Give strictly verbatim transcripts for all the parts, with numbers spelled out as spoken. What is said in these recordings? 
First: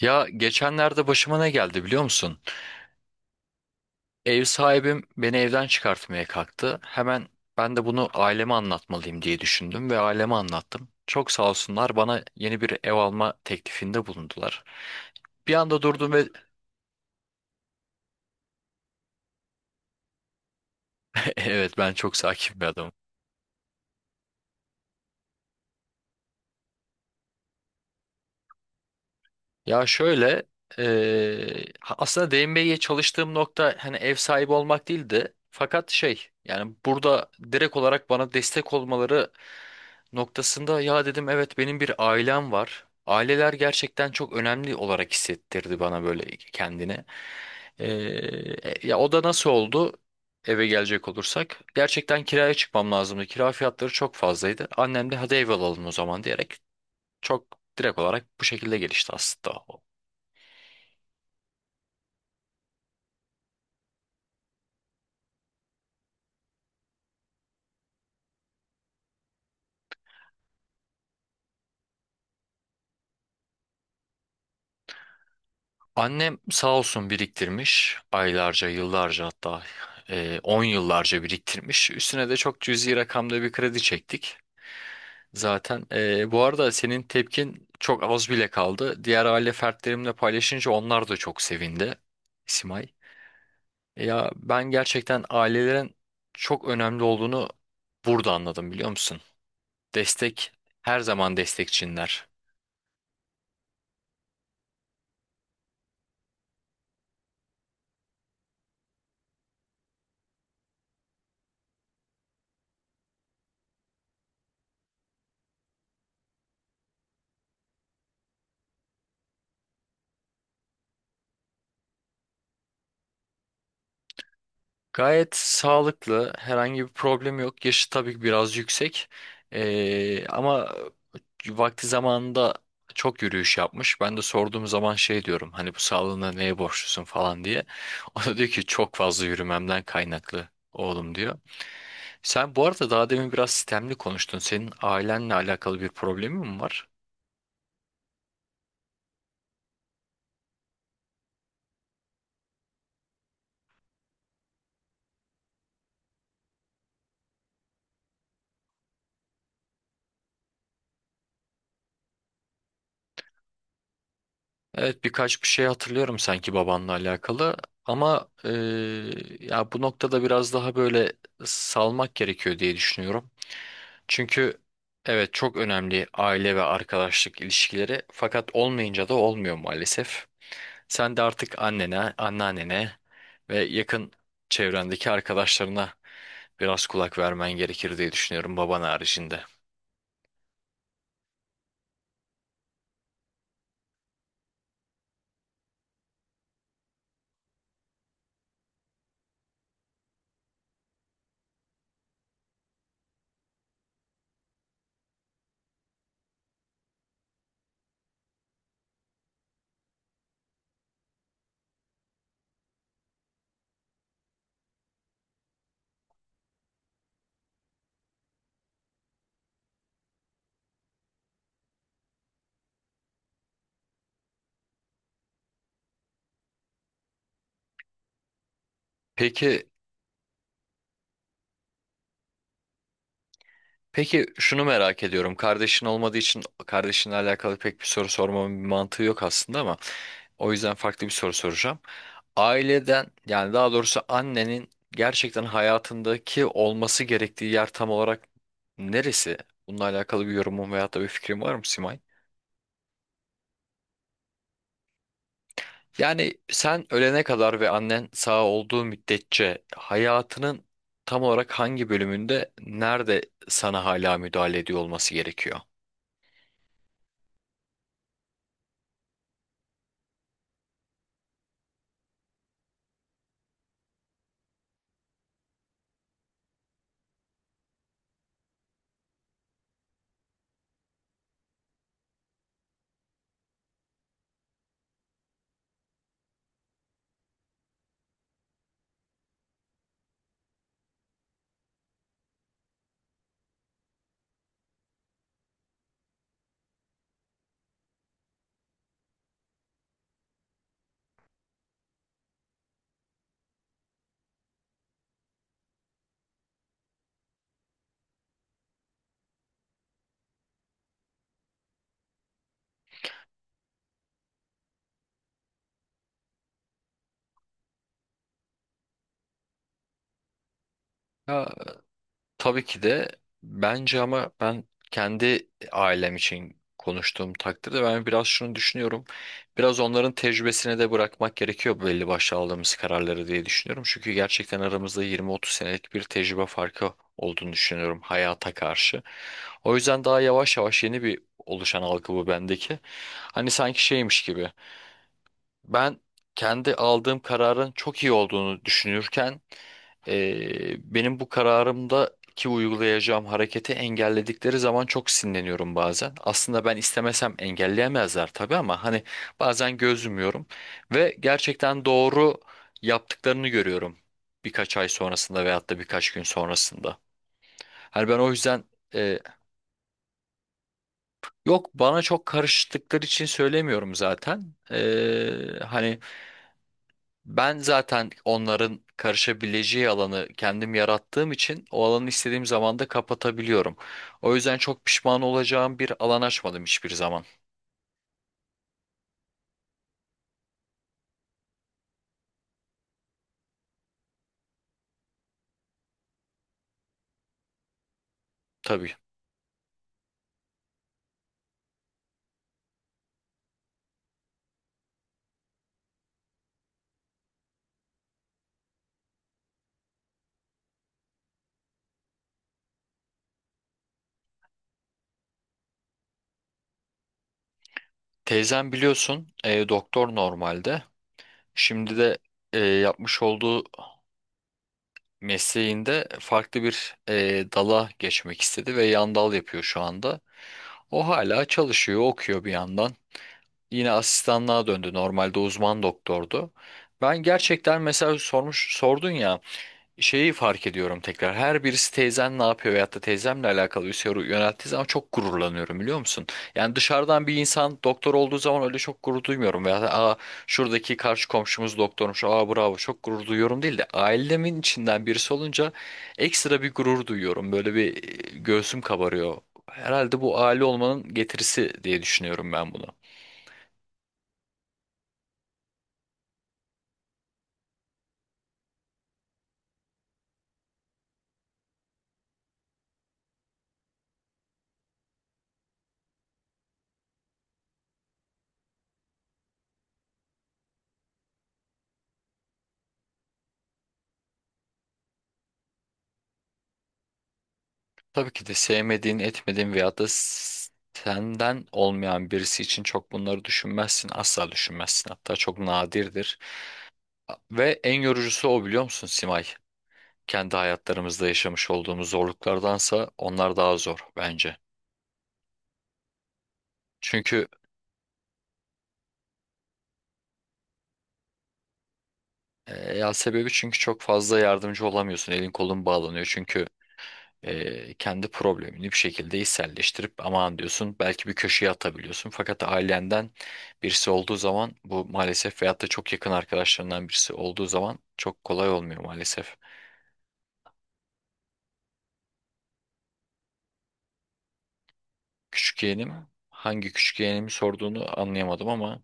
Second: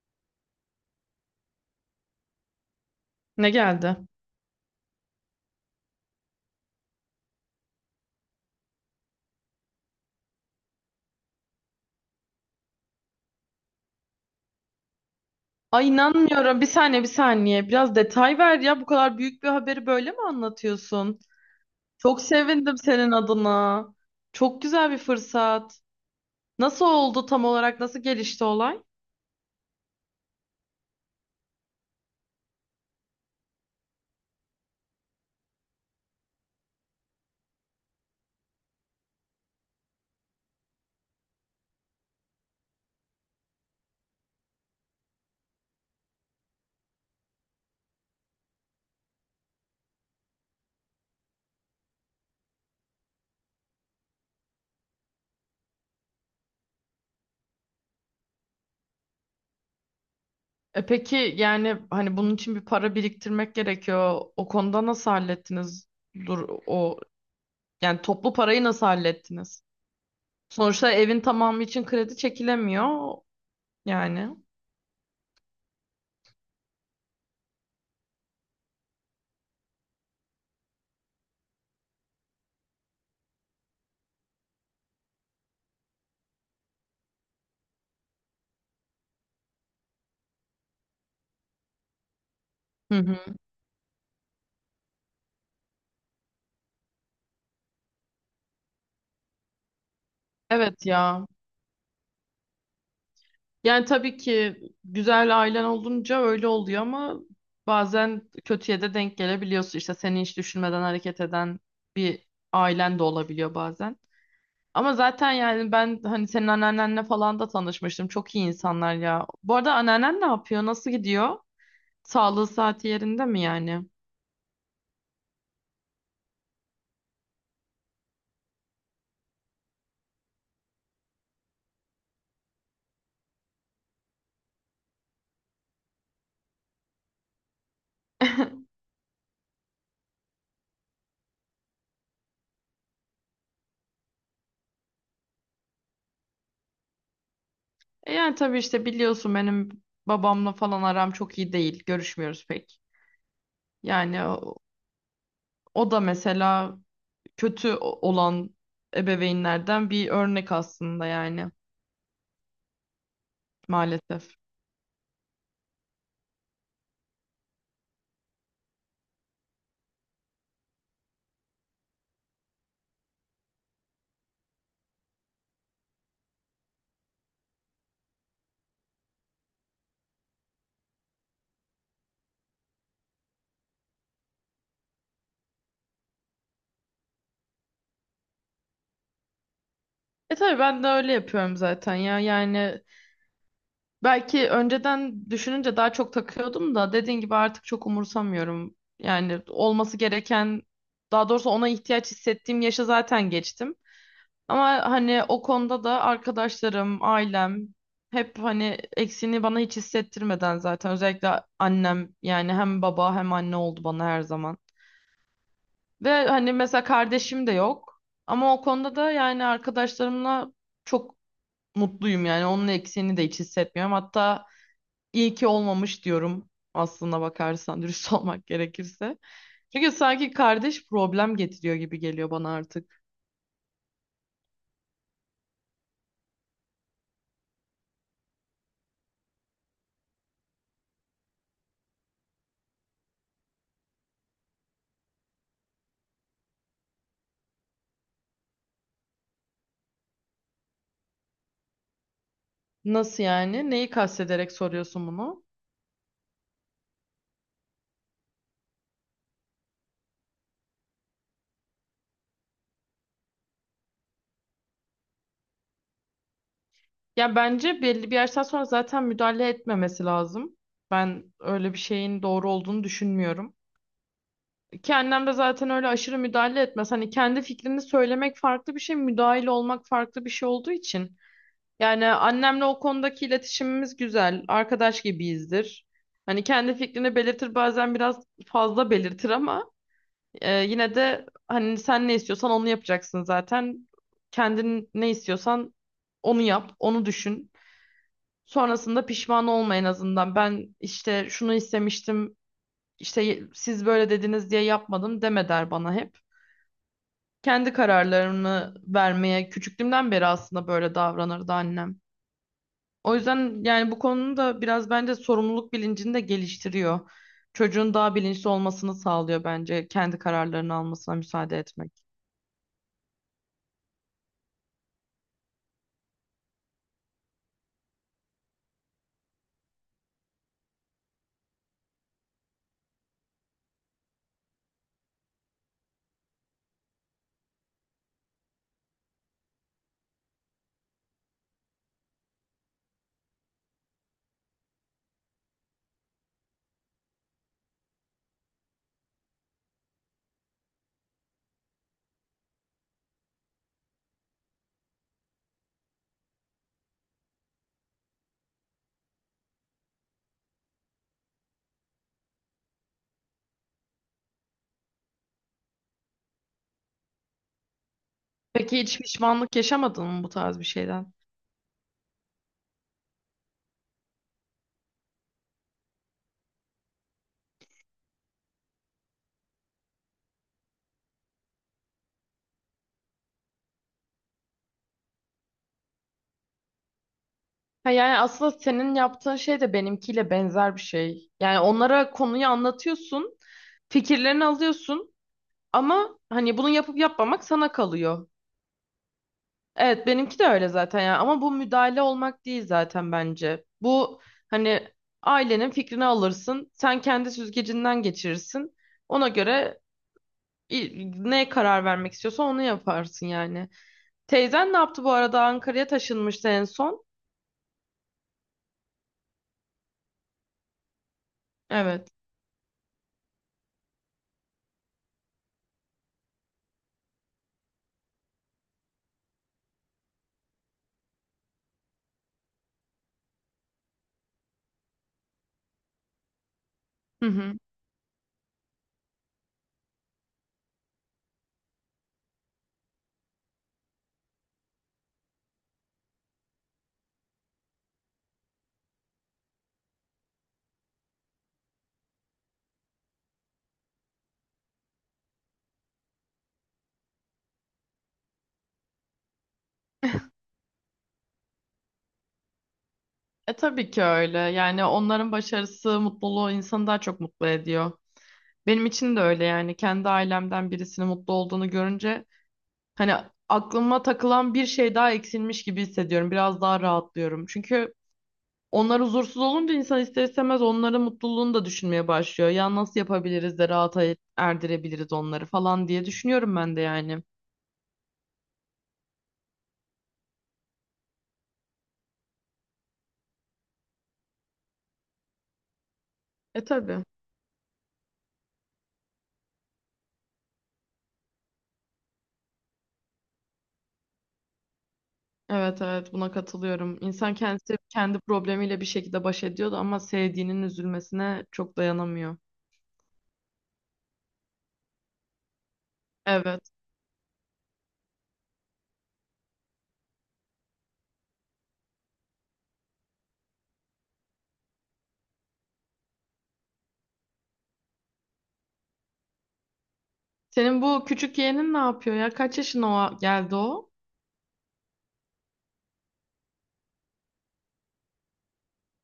Ya geçenlerde başıma ne geldi biliyor musun? Ne geldi? Ev sahibim beni evden çıkartmaya kalktı. Hemen ben de bunu aileme anlatmalıyım diye düşündüm ve aileme anlattım. Çok sağ olsunlar bana yeni bir ev alma teklifinde bulundular. Bir anda Ay durdum ve inanmıyorum. Bir saniye, bir saniye. Biraz detay ver ya. Bu kadar büyük bir haberi böyle mi anlatıyorsun? evet, ben çok Çok sakin bir sevindim adamım. senin adına. Çok güzel bir fırsat. Nasıl oldu tam olarak? Nasıl gelişti olay? Ya şöyle, eee, ha- aslında D M B'ye çalıştığım nokta hani ev sahibi olmak değildi. Fakat şey, yani burada direkt olarak bana destek olmaları noktasında ya dedim, evet benim bir ailem var. Aileler gerçekten çok önemli olarak hissettirdi bana böyle kendini. Eee, e, ya o da nasıl oldu? Eve gelecek olursak gerçekten kiraya çıkmam lazımdı. Kira fiyatları çok fazlaydı. Annem de hadi ev alalım o zaman diyerek çok direkt olarak bu şekilde gelişti aslında. E peki yani hani bunun için bir para biriktirmek gerekiyor. O konuda nasıl hallettiniz? Dur o yani toplu parayı nasıl hallettiniz? Sonuçta evin tamamı için kredi çekilemiyor yani. Annem sağ olsun biriktirmiş aylarca, yıllarca, hatta e, on yıllarca biriktirmiş. Üstüne de çok cüzi rakamda bir kredi çektik. Zaten, e, bu arada senin tepkin çok az bile kaldı. Diğer aile fertlerimle paylaşınca onlar da çok sevindi Simay. Hı hı. Ya ben gerçekten ailelerin çok önemli olduğunu burada anladım biliyor musun? Destek Evet her ya. zaman destekçinler. Yani tabii ki güzel ailen olunca öyle oluyor ama bazen kötüye de denk gelebiliyorsun. İşte seni hiç düşünmeden hareket eden bir ailen de olabiliyor bazen. Ama zaten yani ben hani senin anneannenle falan da tanışmıştım. Çok iyi insanlar ya. Bu arada anneannen ne yapıyor? Nasıl gidiyor? Sağlığı saati yerinde mi yani? Gayet sağlıklı, herhangi bir problem yok. Yaşı tabii ki biraz yüksek. Ee, ama vakti zamanında çok yürüyüş yapmış. Ben de sorduğum zaman şey diyorum, hani bu sağlığına neye borçlusun falan diye. O da diyor ki çok fazla yürümemden kaynaklı oğlum diyor. Sen bu arada daha demin biraz sistemli konuştun. Senin ailenle alakalı bir problemin mi var? E yani tabii işte biliyorsun benim babamla falan aram çok iyi değil. Görüşmüyoruz pek. Yani o, o da mesela kötü o- olan ebeveynlerden bir örnek aslında yani maalesef. Evet, birkaç bir şey hatırlıyorum sanki babanla alakalı. Ama eee, ya bu noktada biraz daha böyle salmak gerekiyor diye düşünüyorum. Çünkü evet, çok önemli aile ve arkadaşlık ilişkileri, fakat olmayınca da olmuyor maalesef. Sen de artık annene, anneannene ve yakın çevrendeki arkadaşlarına biraz kulak vermen gerekir diye düşünüyorum baban haricinde. E tabii ben de öyle yapıyorum zaten ya. Yani belki önceden düşününce daha çok takıyordum da dediğin gibi artık çok umursamıyorum. Yani olması gereken daha doğrusu ona ihtiyaç hissettiğim yaşa zaten geçtim. Ama hani o konuda da arkadaşlarım, ailem hep hani eksiğini bana hiç hissettirmeden zaten özellikle annem yani hem baba hem anne oldu bana her zaman. Ve hani mesela kardeşim de yok ama o konuda da yani arkadaşlarımla çok mutluyum yani onun eksiğini de hiç hissetmiyorum. Hatta iyi ki olmamış diyorum aslına bakarsan dürüst olmak gerekirse. Peki. Çünkü sanki kardeş problem getiriyor gibi geliyor bana artık. Peki, şunu merak ediyorum. Kardeşin olmadığı için kardeşinle alakalı pek bir soru sormamın bir mantığı yok aslında, ama o yüzden farklı bir soru soracağım. Aileden, yani daha doğrusu annenin gerçekten hayatındaki olması gerektiği yer tam olarak neresi? Bununla alakalı bir yorumun veyahut da bir fikrin var mı Simay? Nasıl yani? Neyi kastederek soruyorsun bunu? Yani sen ölene kadar ve annen sağ olduğu müddetçe hayatının tam olarak hangi bölümünde, nerede sana hala müdahale ediyor olması gerekiyor? Ya bence belli bir yaştan sonra zaten müdahale etmemesi lazım. Ben öyle bir şeyin doğru olduğunu düşünmüyorum. Ki annem de zaten öyle aşırı müdahale etmez. Hani kendi fikrini söylemek farklı bir şey, müdahil olmak farklı bir şey olduğu için. Yani annemle o konudaki iletişimimiz güzel, arkadaş gibiyizdir. Hani kendi fikrini belirtir bazen biraz fazla belirtir ama e, yine de hani sen ne istiyorsan onu yapacaksın zaten. Kendin ne istiyorsan onu yap, onu düşün. Sonrasında pişman olma en azından. Ben işte şunu istemiştim, işte siz böyle dediniz diye yapmadım deme der bana hep. Kendi kararlarını vermeye küçüklüğümden beri aslında böyle davranırdı annem. O yüzden yani bu konunun da biraz bence sorumluluk bilincini de geliştiriyor. Çocuğun daha bilinçli olmasını sağlıyor bence kendi kararlarını almasına müsaade etmek. Tabii ki de bence, ama ben kendi ailem için konuştuğum takdirde ben biraz şunu düşünüyorum. Biraz onların tecrübesine de bırakmak gerekiyor belli başlı aldığımız kararları diye düşünüyorum. Çünkü gerçekten aramızda yirmi otuz senelik bir tecrübe farkı olduğunu düşünüyorum hayata karşı. O yüzden daha yavaş yavaş yeni bir oluşan algı bu bendeki. Hani sanki şeymiş gibi. Ben kendi aldığım kararın çok iyi olduğunu düşünürken eee, benim bu kararımdaki uygulayacağım hareketi engelledikleri zaman çok sinirleniyorum bazen. Aslında ben istemesem engelleyemezler tabii, ama hani bazen göz yumuyorum ve gerçekten doğru yaptıklarını görüyorum birkaç ay sonrasında veyahut da birkaç gün sonrasında. Hani ben o yüzden Peki hiç eee, pişmanlık yaşamadın mı bu tarz bir şeyden? yok, bana çok karıştıkları için söylemiyorum zaten. Eee, hani ben zaten onların karışabileceği alanı kendim yarattığım için o alanı istediğim zaman da kapatabiliyorum. O yüzden çok pişman olacağım bir alan açmadım hiçbir zaman. Ha yani aslında senin yaptığın şey de benimkiyle benzer bir şey. Yani onlara konuyu anlatıyorsun, fikirlerini alıyorsun ama hani bunu yapıp yapmamak sana kalıyor. Tabii. Evet benimki de öyle zaten ya ama bu müdahale olmak değil zaten bence. Bu hani ailenin fikrini alırsın, sen kendi süzgecinden geçirirsin. Ona göre i- ne karar vermek istiyorsan onu yaparsın yani. Teyzen ne yaptı bu arada? Ankara'ya taşınmıştı en son. Teyzem biliyorsun e, doktor normalde. Şimdi Evet. de e, yapmış olduğu mesleğinde farklı bir e, dala geçmek istedi ve yan dal yapıyor şu anda. O hala çalışıyor, okuyor bir yandan. Yine asistanlığa döndü. Normalde uzman doktordu. Ben Hı hı. gerçekten mesela sormuş sordun ya, şeyi fark ediyorum tekrar. Her birisi teyzen ne yapıyor veyahut da teyzemle alakalı bir soru yönelttiği zaman çok gururlanıyorum biliyor musun? Yani dışarıdan bir insan doktor olduğu zaman öyle çok gurur duymuyorum. Veya aa, şuradaki karşı komşumuz doktormuş, aa bravo, çok gurur duyuyorum değil de ailemin içinden birisi olunca ekstra bir gurur duyuyorum. Böyle bir, e, göğsüm kabarıyor. Herhalde bu aile olmanın getirisi diye düşünüyorum ben bunu. E tabii ki öyle. Yani onların başarısı, mutluluğu insanı daha çok mutlu ediyor. Benim için de öyle yani. Kendi ailemden birisinin mutlu olduğunu görünce hani aklıma takılan bir şey daha eksilmiş gibi hissediyorum. Biraz daha rahatlıyorum. Çünkü onlar huzursuz olunca insan ister istemez onların mutluluğunu da düşünmeye başlıyor. Ya nasıl yapabiliriz de rahata erdirebiliriz onları falan diye düşünüyorum ben de yani. Tabii ki de sevmediğin, etmediğin veyahut da s- senden olmayan birisi için çok bunları düşünmezsin. Asla düşünmezsin. Hatta çok nadirdir. E tabii. Ve en yorucusu o biliyor musun Simay? Kendi hayatlarımızda yaşamış olduğumuz zorluklardansa onlar daha zor bence. Evet evet buna katılıyorum. İnsan Çünkü kendisi kendi problemiyle bir şekilde baş ediyordu ama sevdiğinin üzülmesine çok dayanamıyor. e, ya sebebi, çünkü çok fazla yardımcı olamıyorsun. Elin kolun bağlanıyor. Çünkü Evet. e, kendi problemini bir şekilde içselleştirip aman diyorsun, belki bir köşeye atabiliyorsun. Fakat ailenden birisi olduğu zaman bu maalesef veyahut da çok yakın arkadaşlarından birisi olduğu zaman çok kolay olmuyor maalesef. Senin bu küçük yeğenin ne yapıyor ya? Kaç yaşına o geldi o? Küçük yeğenim, hangi küçük yeğenimi sorduğunu anlayamadım, ama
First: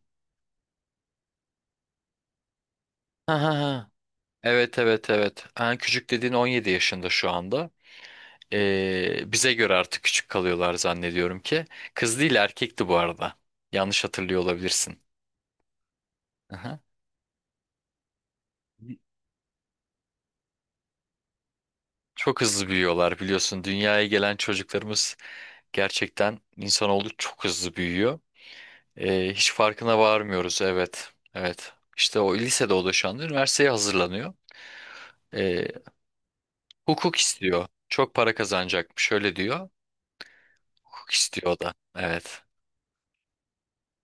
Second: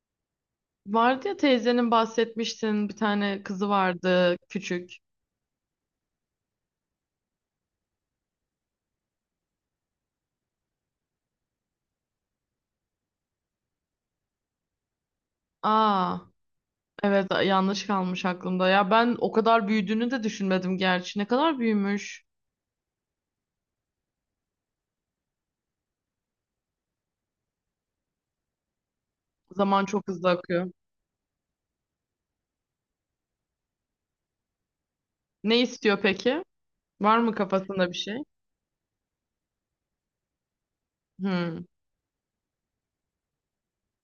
Vardı ya teyzenin bahsetmiştin bir ha tane ha kızı ha, vardı evet küçük. evet evet, ha, küçük dediğin on yedi yaşında şu anda. E, bize göre artık küçük kalıyorlar zannediyorum ki. Kız değil, erkekti bu arada. Yanlış hatırlıyor olabilirsin. Aa Aha. evet yanlış kalmış aklımda. Ya ben o kadar büyüdüğünü de düşünmedim gerçi. Ne kadar büyümüş. Çok hızlı büyüyorlar biliyorsun. Dünyaya gelen çocuklarımız, gerçekten insanoğlu çok hızlı büyüyor. Ee, hiç Zaman farkına çok hızlı varmıyoruz. akıyor. Evet. Evet. İşte o lisede, o da şu anda üniversiteye hazırlanıyor. Ne Ee, istiyor peki? hukuk Var mı istiyor. kafasında bir Çok şey? para kazanacakmış. Şöyle diyor. Hukuk istiyor o Hmm. da. Evet.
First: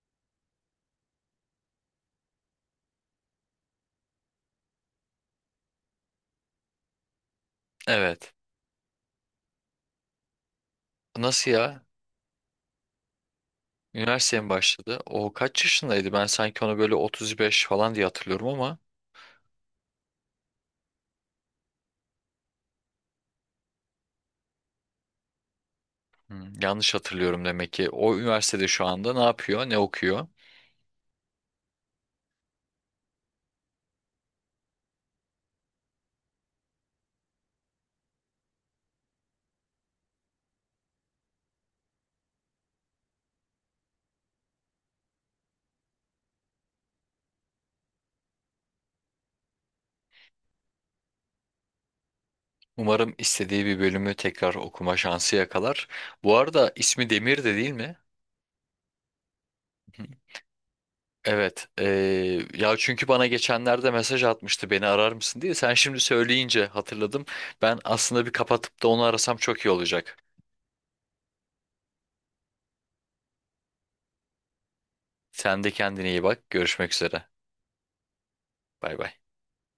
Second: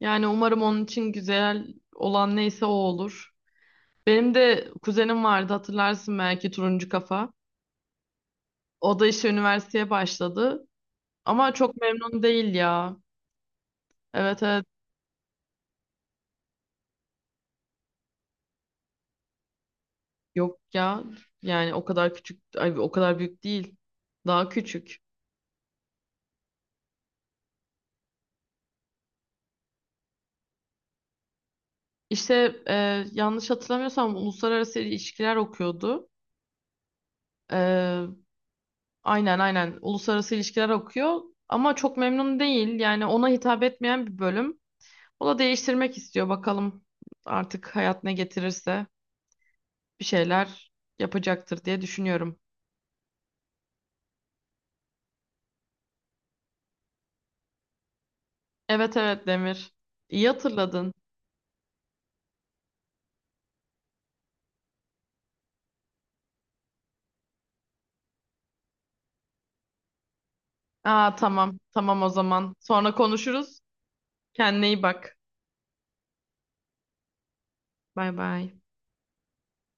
Yani umarım onun için güzel olan neyse o olur. Benim de kuzenim vardı hatırlarsın belki turuncu kafa. Evet. O da işte üniversiteye başladı. Nasıl Ama çok ya? memnun değil ya. Üniversiteye Evet mi evet başladı? O kaç yaşındaydı? Ben sanki onu böyle otuz beş falan diye hatırlıyorum ama, yok ya. Yani o kadar küçük, ay, o kadar büyük değil. Daha küçük. hmm, yanlış hatırlıyorum demek ki. O üniversitede şu anda ne yapıyor? Ne okuyor? İşte e, yanlış hatırlamıyorsam uluslararası ilişkiler okuyordu. E, aynen aynen uluslararası ilişkiler okuyor. Ama çok memnun değil. Yani ona hitap etmeyen bir bölüm. O da değiştirmek istiyor. Bakalım artık hayat ne getirirse bir şeyler yapacaktır diye düşünüyorum. Umarım istediği bir bölümü tekrar okuma şansı yakalar. Bu arada ismi Demir de değil mi? Evet evet Demir. Hı. İyi hatırladın. Evet. eee, ya çünkü bana geçenlerde mesaj atmıştı beni arar mısın diye. Sen şimdi söyleyince hatırladım. Ben aslında bir kapatıp da onu arasam çok iyi olacak. Aa tamam. Tamam o zaman. Sonra konuşuruz. Kendine iyi bak. Sen de kendine iyi bak. Görüşmek üzere. Bay bay. Bay bay.